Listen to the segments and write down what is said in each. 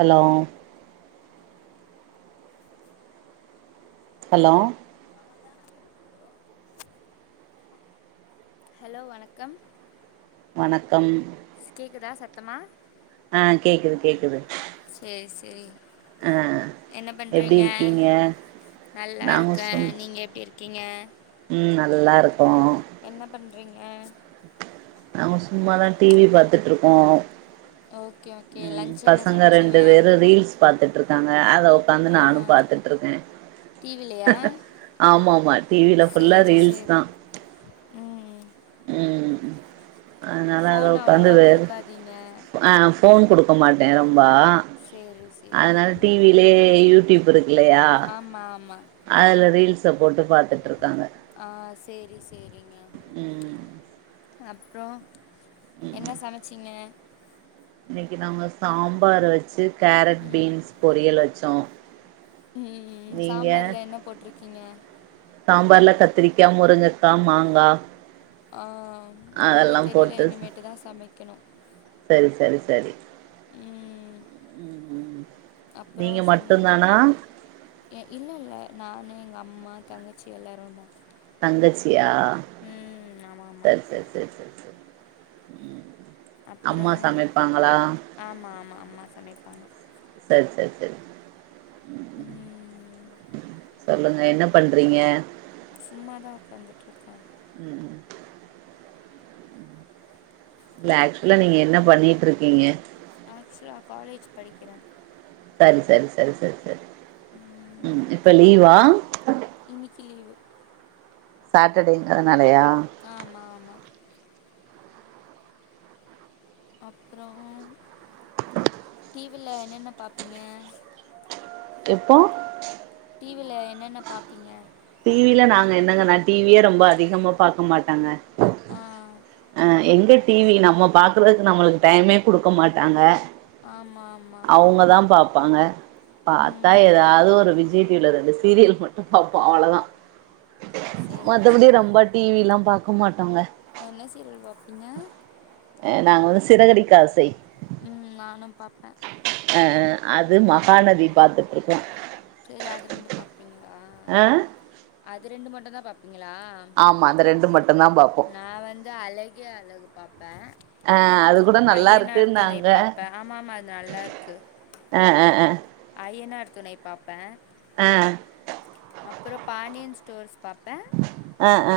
Hello hello [inaudible] hello வணக்கம் வணக்கம் கேக்குதா சத்தமா அ கேக்குது கேக்குது சேரி சேரி ஆ என்ன எப்டி பண்றீங்க இருக்கீங்க நாங்க நல்லாருக்க சும் நீங்க எப்டி இருக் கிங்க ம் நல்லாருக்கோ என்ன பண்றீங்க நாங்க சும்மாதா டிவி பாத்துட்ருக்கோ ஓகே ஓகே ம் லன்ச் என்ன பசங்க சமச்சீங்க ரெண்டு பேரு ரீல்ஸ் பாத்துட்ருக்காங்க அத ஒக்காந்து ஆ நானு பாத்துட் ட்ருக்க டிவிலயா ஆமாமா டிவில ஃபுல்லா சேரி ரீல்ஸ் தா சேரி ம் ம் அ நல்லா அத ஃபோன் ஒக்காந்து அவ்ளோவா பே குடுக்காதீங்க அ ஃபோன் குடுக்க மாட்டேன் ரொம்பா சேரி சேரி அதனால டி வி லயே யூடியூப் இருக் இல்லயா அம்மா ஆம்மா அதுல ரீல் ச போட்டு பாத்துட்ருக்காங்க ஆ சேரி சேரிங்க ம் அப்றோம் என்ன சமச்சீங்க இன்னைக்கி நாங்க சாம்பார வச்சு கேரட் ம் பீன்ஸ் பொரியல் வச்சோம் ம் ம் சாம்பாருல என்ன போட்ருக்கீங்க சாம்பார்ல கத்திரிக்கா முருங்கக்கா மாங்கா ஆ நாங்க அதெல்லா தெரியில இனிமேட்டுதா சமைக்கணு சல் சரி சரி ம் ம் நீங்க அப்பறோம் சொல்லுங்க மட்டுந்தானா கே இல்ல இல்ல நானு எங்க அம்மா தங்கச்சி எல்லாரும் தா தங்கச்சியா ஆமாம் ஆமாம் சரி சர் சர் சர் சரி ம் அப்பறோம் ஆமா ஆமா அம்மா சமைப்பாங்க சர் சர் சரி ம் சொல்லுங்க என்ன பண்றீங்க சும்மாதா ஒக்காந்துட்ருக்க ம் இல்ல ஆக்சுலா நீங்க என்ன பண்ணீட்ருக்கீங்க ஆக்சுவலா காலேஜ் படிக்கிற சரி சரி சரி சரி ம் இப்ப லீவா இன்னிக்கி லீவு சாட்டர்டேங்கறனாலயா ஆமா ஆமா அப்றோம் டி வி ல என்னென்ன பாப்பீங்க எப்போ டி வி ல என்னென்ன பாப்பீங்க டி வி ல நாங்க என்னங்க நா டி வி யே ரொம்ப அதிகமா பாக்க மாட்டங்க ஆ அ எங்க டி வி நம்ம பாக்குறதுக்கு நம்மளுக்கு டைமே குடுக்க மாட்டாங்க ஆமாம் ஆமாம் அவுங்கதான் பாப் பாங்க பாத்தா ம் ஏதாது ஒரு விஜய் டி வி ல ரெண்டு சீரியல் மட்டு பா போ அவ்ளதா சேரி மத்தபடி சேரி ரொம்ப டி வி ல்லா பாக்க மாட்டோங்க என்ன சீரியல் பாப்பீங்க அ நாங்க வந்து சிறகடிக்க ஆசை ம் நானும் பாப்ப அ அது மகாநதி பாத்துட்ருக்கோ ட்ரேரி அது ரெண்டு பாப்பீங்ளா அ அது ரெண்டு மட்டுந் தா பாப்பீங்களா ஆமா அந்த ரெண்டு மாட்டுந் தா பாப்போ தெ அலகியே அலகு பாப்போ அ அது கூட நல்லா ஐயனார் துணை இருக்குன்னாங்க பாப்பே ஆமாம்மா அது நல்லா இருக்கு அ அ அ ஐயனார் துணை பாப்பே ஆ அப்புறம் பாடியன் ஸ்டோர்ஸ் பாப்போ அ ஆ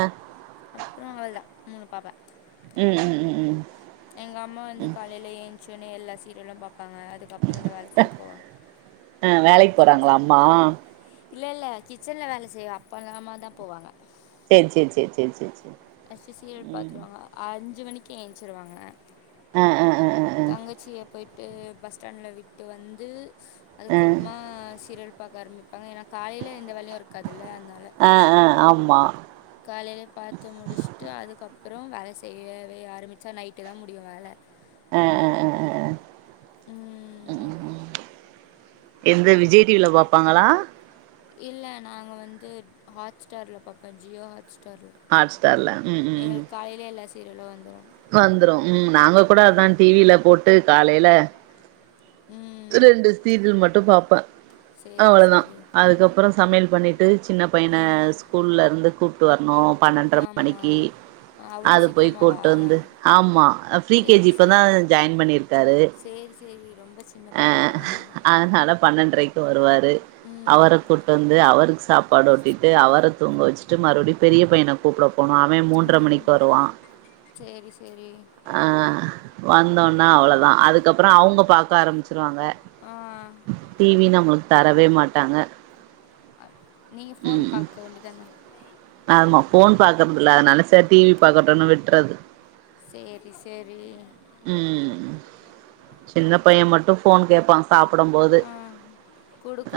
அப்புறோ அதள மூ பாப்போ ம் ம் ம் ம் எங்க அம்மா வந்து காலையில ஏய்ந்ச்சுனே எல்லா சீரியலூ பாப்பாங்க அதுக்கப்புறோ தா வேல செய்ய போவோங்க ஆ வேலைக்கு போறாங்களா அம்மா இல்ல இல்ல கிச்சன்ல வேல செய்றாங் அப்பறமா தா போவாங்க சேர் சேர் சேர் சேர் சேர் சேரி ஃப்ஸ்ட்டு சீரியல ம் பார்த்துருவாங்க அஞ்சு மணிக்கே எய்ஞ்ச்சுருவாங்க ஆ ஆ ஆ ஆ ஆ தங்கச்சிய போய்ட்டு பஸ் ஸ்டாண்டுல விட்டு வந்து அதுக்கப்புமா சீரியல் பாக்க ஆரம்பிப்பாங்க ஏன்னா காலயில எந்த வேலையூ இருக் காது இல்ல அத்னால ஆ ஆ ஆ ஆமா காலயிலே பாத் த்து முடிஸ்சுட்டு அதுக்கப்புறோ வேல செய்யவ்வே ஆரம்பிச்சா நைட்டு தா முடியும் வேல அ ஆ ஆ ஆ ம் எந்த விஜய் டி வில பாப்பாங்களா இல்ல நாங்க வந்து ஹாட்ஸ்டார்ல்ல பாப்போம் ஜியோ ஹாட் ஸ்டார்ல ஹாட்ஸ்டார்ல்ல ம் ம் ம் அதுலே எல்லா சீரியலூ வந்துரூ வந்துரூம் நாங்க கூட அதா டி வில போட்டு காலய்யில ம் திரூன்ற சீரியல் மட்டூ பாப்பே சரி அவ்ளதா சரி அதுக்கப்புறோ சமையல் பண்ணிட்டு சின்ன பையன ம் ஸ்கூல்லருந்து கூப்ட்டு வரணோ பன்னென்ர ஆமா மணிக்கு அவ்ளோ அது சீக்கிரமாவா போய்கூட்டு வந்து ஆமா ஃப்ரீ கேஜி இப்பதா ஜாயின் பண்ணியிருக்காரு சேர் சேரி ரொம்ப சின்ன பையனா அதனால பன்னெண்டரைக்கு வருவாரு ம் அவர கூட்டு வந்து அவருக்கு சாப் பாடு ஊட்டிட்டு அவரைன தூங்க வெச்சுட்டு மறுபடியூ பெரிய பையன கூப்பிட போனோ அவே மூன்ரை ம் மணிக்கு வருவான் சேரி சேரி அ வந்தோட்னா அவ்ளோதா அதுக்கப்புறம் அவுங்க பாக்க ஆரம்பிச்சிருவாங்க ஆ டி வி நம்மளுக்கு தரவே மாட்டாங்க நீங்க ம் ஃபோன் ம் பாக்க வேண்டியத் தான ஆமா ஃபோன் பாக்குறதில்ல அதனால சேர் டி வி பாக்கட்டுன்னு விட்றது சேரி சேரி ம் சின்ன பையோ மட்டூ ஃபோன் கேப்பா சாப்புடும் போது ஆ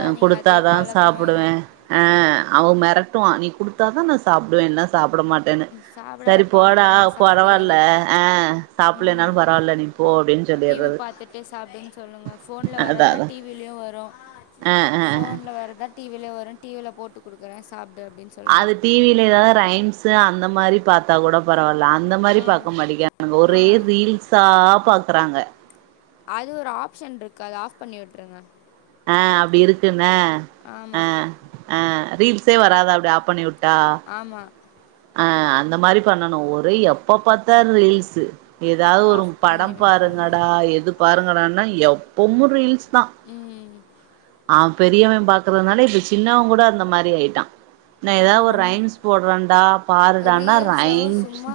அ குடுத்தா அதே தா பழக்கமாயிரு சாப்புடுவே ஆ அவென் மெரட்டுவா நீ குடுத்தா தா நா சாப்டுவே இல்னா சாப்ட மாட் செர்னே சரி சாப்டாதப்பா போடா அப்புறமா சாப்டு பொரவால்ல ஆ சாப்புலனாலூ பரவால்ல நீ போ அப்டின்னு டி வி சொல்லிட்றது பாத்துட்டு சாப்டுன் சொல்லுங்க போன்ல அதா வர்றதா அதா டி விலயு வரு ஆ ஆ போன்ல வர்றதா டி விலயூ வரு டி வில போட்டு குடுக்கற சாப்ட்டு அப்டின் சொ அது டி வில எதாவது ரைம்ஸ்ஸு அந்த மாரி பாத்தா கூட பரவால்ல அ ந்த மாரி பாக்க ஆ மாடிக்றாங்க ஆ ஒரே ரீல்ஸ்ஸா பாக்கறாங்க அது ஒரு ஆப்ஷன்ருக்கு அது ஆஃப் பண்ணி விட்ருங்க ஆ அப்டி இருக்குன்ன ஆமா ஆ ஆ ரீல்ஸே வராதா அப்டி ஆப் பண்ணிவூட்டா ஆமா ஆ அந்த மாரி பண்ணணு ஒரே எப்ப பாத்தால் ரீல்ஸ்ஸு எதாவது ஒரு ஆஃப் பண்ணி படம் விட்ருங்க பாருங்கடா எது பாருங்கடான்னா எப்பமு ரீல்ஸ் தா ம் அவ பெரியவே பாக்றதுனால இப்ப சின்னவ கூட அந்த மாரி ஆயிட்டா நா ஐயோ எதாவ் ஒரு ரொம் ரைம்ஸ் போடுறன்டா ரீல்ஸ்லவு சும்மா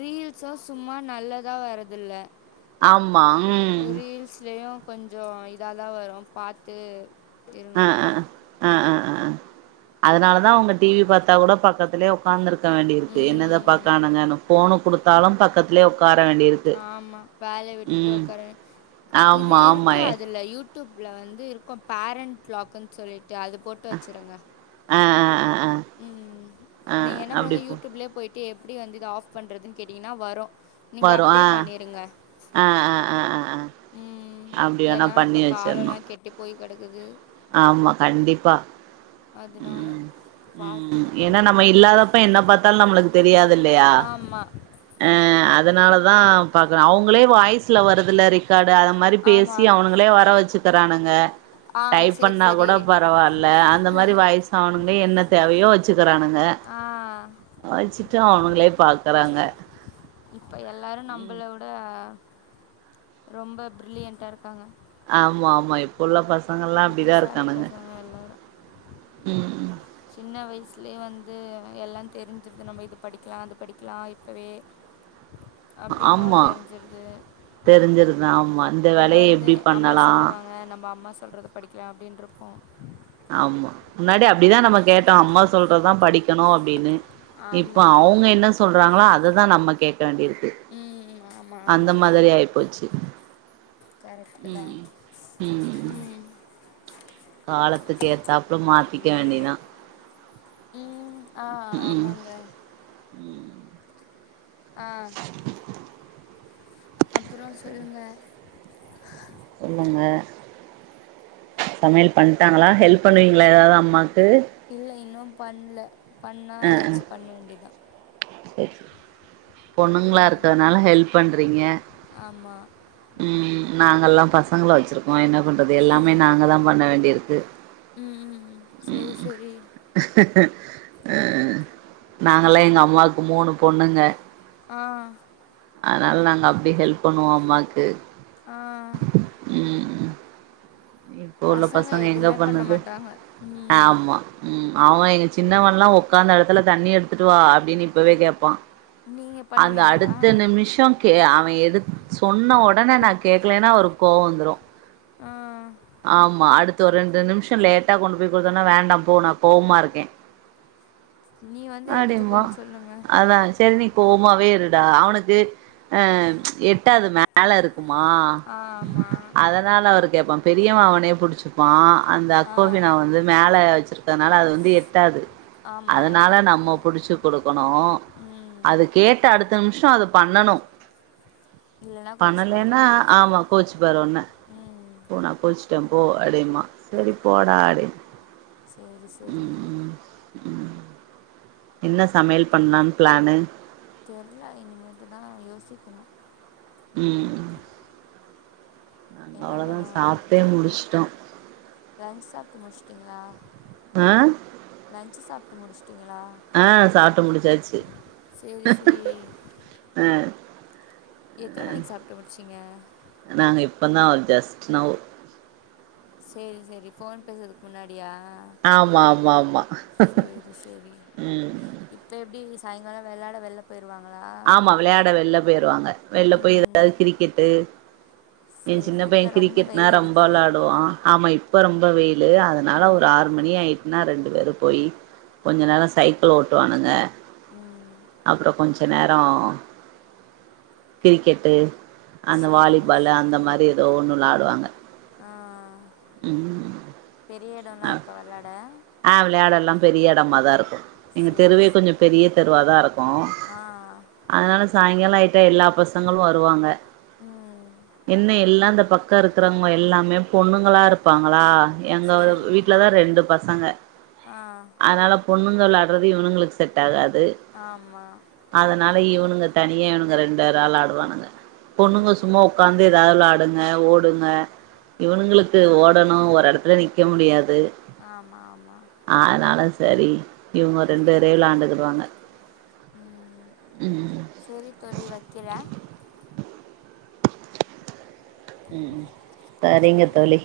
ரீல்ஸு சும்மா நல்லதா வரதுல ஆமா ம் ரீல்ஸ்லையூ கொஞ்சோ இதாதா வரு பாத்து அ இருங்க அ அ அ அ அ அ அதுனால தா அவுங்க டி வி பாத்தா கூட பக்கத்துலே ஒக்காந்துருக் க வேண்டி இருக்கு என்னத ம் பாக்கானுங்கன்னு போனு குடுத்தாலு பக்கத்துலே உக்கார வேண்டி இருக் ஆமா வேல விட்டுட்டு உக்காரே இது ஆமா ஆமா இருக்கு எ அதுல யூட் டூப்ல வந்து இருக்கு பேரண்ட் லாக்குன்னு சொல்லிட்டு அது போட்டு வச்சிருங்க அ அ அ அ ம் ம் நீங்க என்ன பண்ணுங்க யூடியூப்லே போயிட்டு எப்டி வந்து இத ஆஃப் பண்றதுன் கேட்டீங்கன்னா வரு நீங்க அப்டே பண்ணிருங்க அ அ அ அ அ ம். அப்டி வேணா ஏன்னா இப்ப பண்ணி வெச்சர்ணு காலம்லாம் கெட்டு போய் கடக்குது ஆமா கண்டிப்பா அதனால ம் ம் பாத்து. ம் என்னா நம்ம இல்லாதப்ப என்ன பாத்தாலு நம்மளுக்கு தெரியாது இல்லயா ஆமா. ஆ அதுனால தா பாக்கற அவுங்களே வாய்ஸ்ல வருதுல்ல ரிக் காடு அத மாரி ஆமா. பேசி அவனுங்களே வர வச்சிக்கறானுங்க ஆ டைப் சரி, பண்ணா சரி. கூட பரவால்ல அந்த மாரி வாய்ஸ் அவனுங்களே என்ன தேவையோ வெசுக்கறானுங்க ஆ வச்சுட்டு அவனுங்களே பாக்கறாங்க இப்ப எல்லாரு நம்பள விட ரொம்ப பிர்லியண்ட்டா இருக்காங்க ஆமா ஆமா இப்புள்ள பசங்கல்லா அப்டிதா புத்திசாலி இருக்கானுங்க பசங்க எல்லாரும். ம் சின்ன வயசுலே வந்து எல்லா தெரிஞ்சிருது நம்ப இத படிக்கலா அது படிக்கலா இப்பவே அப்டின்னு ஆமா தெரிஞ்சிருது தெரிஞ்சிருது ஆமா இந்த நம்ம வேலைய வந்து எப்டி அம்மா பண்ணலா சொல்லுவாங்க நம்ம அம்மா சொல்றது படிக்கலா அப்டின்ருக்கு ஆமா முன்னாடி அப்டிதா நம்ம கேட்டோ அம்மா சொல்றதுதா படிக்கணு அப்டின்னு இப்ப ஆமாம் அவுங்க என்ன சொல்றாங்களோ அததா நம்ம கேக்க வேண்டி இருக்கு ம் ஆமாம் அந்த ஆமாங்க மாதிரி ஆயிப்போச்சு கரெக்டு தான் ம்ம் ம்ம் ம் காலத்துக்கு ஏத்தாப்புல மாத்திக்க வேண்டியதா ம் ஆ ம் ஆமாங்க ஆ அப்பறோ சொல்லுங்க சொல்லுங்க சமையல் பண்ட்டாங்களா ஹெல்ப் பண்ணுவீங்களா ஏதாவ்து அம்மாக்கு இல்ல இன்னும் பண்ல பண்ணா ஏதாச்சு பண்ண வேண்டிதா சர் சி பொண்ணுங்களா இருக்றனால ஹெல்ப் பண்றீங்க ஆமா ம் நாங்கல்லா பசங்கள வச்சிருக்கோ என்ன பண்றது எல்லாமே நாங்க தா பண்ண வேண்டியிருக்கு ம்ம்ம் செரி செரி அ நாங்கள்ளா எங்க அம்மாக்கு மூணு பொண்ணுங்க ஆ அனால் நாங் அப்டே ஹெல்ப் பண்ணுவோ அம்மாக்கு ஆ ம் உ இப்போ உள்ள பசங்க எங்க எதுவுமே பண்ண பண்ணுது மாட்டாங்க ம் ஆமா ம் அவெ எ சின்னவல்லா உக்காந்த எடத்துல தண்ணி எடுத்துட்டு வா அப்டின்னு இப்பவே கேப்பா நீங்கள் அந்த பண்ணுவீங்களா அடுத்த நிமிஷம் கே அவெ எதுத் சொன்ன ஒடனே நா கேக்லேன்னா அவ்ருக் கோவோ வந்துரு ஆ ஆமா அடுத்து ஒர் ரெண்டு நிம்ஷு லேட்டா கொண்டு போய் குடுத்தன்னா வேண்டா போ கோவ்மா இருக்கே நீ வந்து அடிமா எடுத்துக்கோன்னு சொல்லுங்க அதான்சு தெரினி போமாவே இருடா அவ்னுக்கு அம் எட்டாது மேலரு மா ஆ ஆமா அதனால அவரு கேப்பா பெரியவ அவனே புடிச்சுப் ப்பா அந்த ஆ அக்கோபிநா வந்து மேல வச்சிர்க்கனால அது வந்து எட்டாது ஆமா அதனால கரெக்டு நம்ம தா புடிச்சு கொடுக்கணு ம் அது கேட் ட அடுத்த நிம்ஷோ அது பண்ணனு இல்லன்னா கோச்சுப்பாரு பண்ணலேன்னா ஆமா கோச்சி பார் உன்ன ம் போனா குல்ச்ட்டே போ அடம்பா சரி போடா அடே ச்சேரி சரி ம் ம் என்ன சமையல் பண்லான் ப்ளானு தெர்ல இனிமேட்டு தா யோசிக்குணு ம் நாங்க என்ன அவ்ளோதா பண்ணுவானுன் சாப்ட்டே தெர்ல முடிச்சுட்டோ லன்ச் சாப்ட்டு முட்ச்ட்டீங்ளா ஆ லன்ச்சு சாப்ட்டு முடிச்ட்டீங்களா ஆ சாப்ட்டு முடிச்சாச்சு சேரி சேரி ஆ எத்தன மணிகா சாப்ட்டு முட்ச்சிங்க நாங்க இப்ப தா ஜஸ்ட் நவ் செரி செரி ஃபோன் பேசதுக் முன்னாடியா ஆமா ஆமா ஆமா சேரி சேரி ம் இப்ப எப்டி சாய்ங்கால வெளாட வெள்ல போய்ருவாங்களா ஆமா விளையாட வெல்லம் போய்ருவாங்க வெள்ள போய் ஏதாவ் கிரிக்கெட்டு எ சின்ன சேரி பைய இப்ப ரொம்ப கிரிக்கெட்னா வெயில் ரொம்ப அடிக்குது வெளாடுவா ஆமய் இப்ப ரொம்ப வெயிலு அதனால ஒரு ம் ஆறு மணி ஆயிட்னா ரெண்டு பேரு போயி் கொஞ்ச நேர சைக்கள் ஓட்டுவானுங்க ம் அப்றோ கொஞ்ச் நேரோ கிரிக்கெட்டு அந்த சேரி வாலிபாலு அந்த சேரி மாரி இர் தோ ஒன்னு வெளாடுவாங்க ஆ ம் வீடு எல்லா அ இருக்க விளையாட ஆ விளையாடல்லா பெரிய இடம தான் இருக்கு எங்க சேரி தெருவே கொஞ்சோ சேரி பெரிய தெருவாதா இருக்கு ஆ அதனால சாயங்கால ஆயிட்டா எல்லா பசங்களும் வருவாங்க ம் என்ன எல்லாந்த பக் கத்துல இருக்கறவங்க எல்லாமே பொண்ணுங்களா இருப்பாங்களா எங்க சேரி வீட்டுலதா ரெண்டு பசங்க ஆ அதனால பொண்ணுங்கள் விளாடுறது இவனுங்களுக்கு செட் ஆகாது ஆமா அதனால இவனுங்க தனியா இவனுங்க ரெண்டு பேரு விளாடுவானுங்க பொண்ணுங்க சும்மா உட்காந்து ஏதாவது விளாடுங்க ஓடுங்க இவனுங்களுக்கு ஓடணு ஒரு இடத்துல நிற்க முடியாது ஆமா ஆமா அதனாலும் செரி இவங்க ரெண்டு பேர விளாண்டுகிடுவாங்க ம் செரி தோழி வைக்கிறேன் செரிங்க தோழி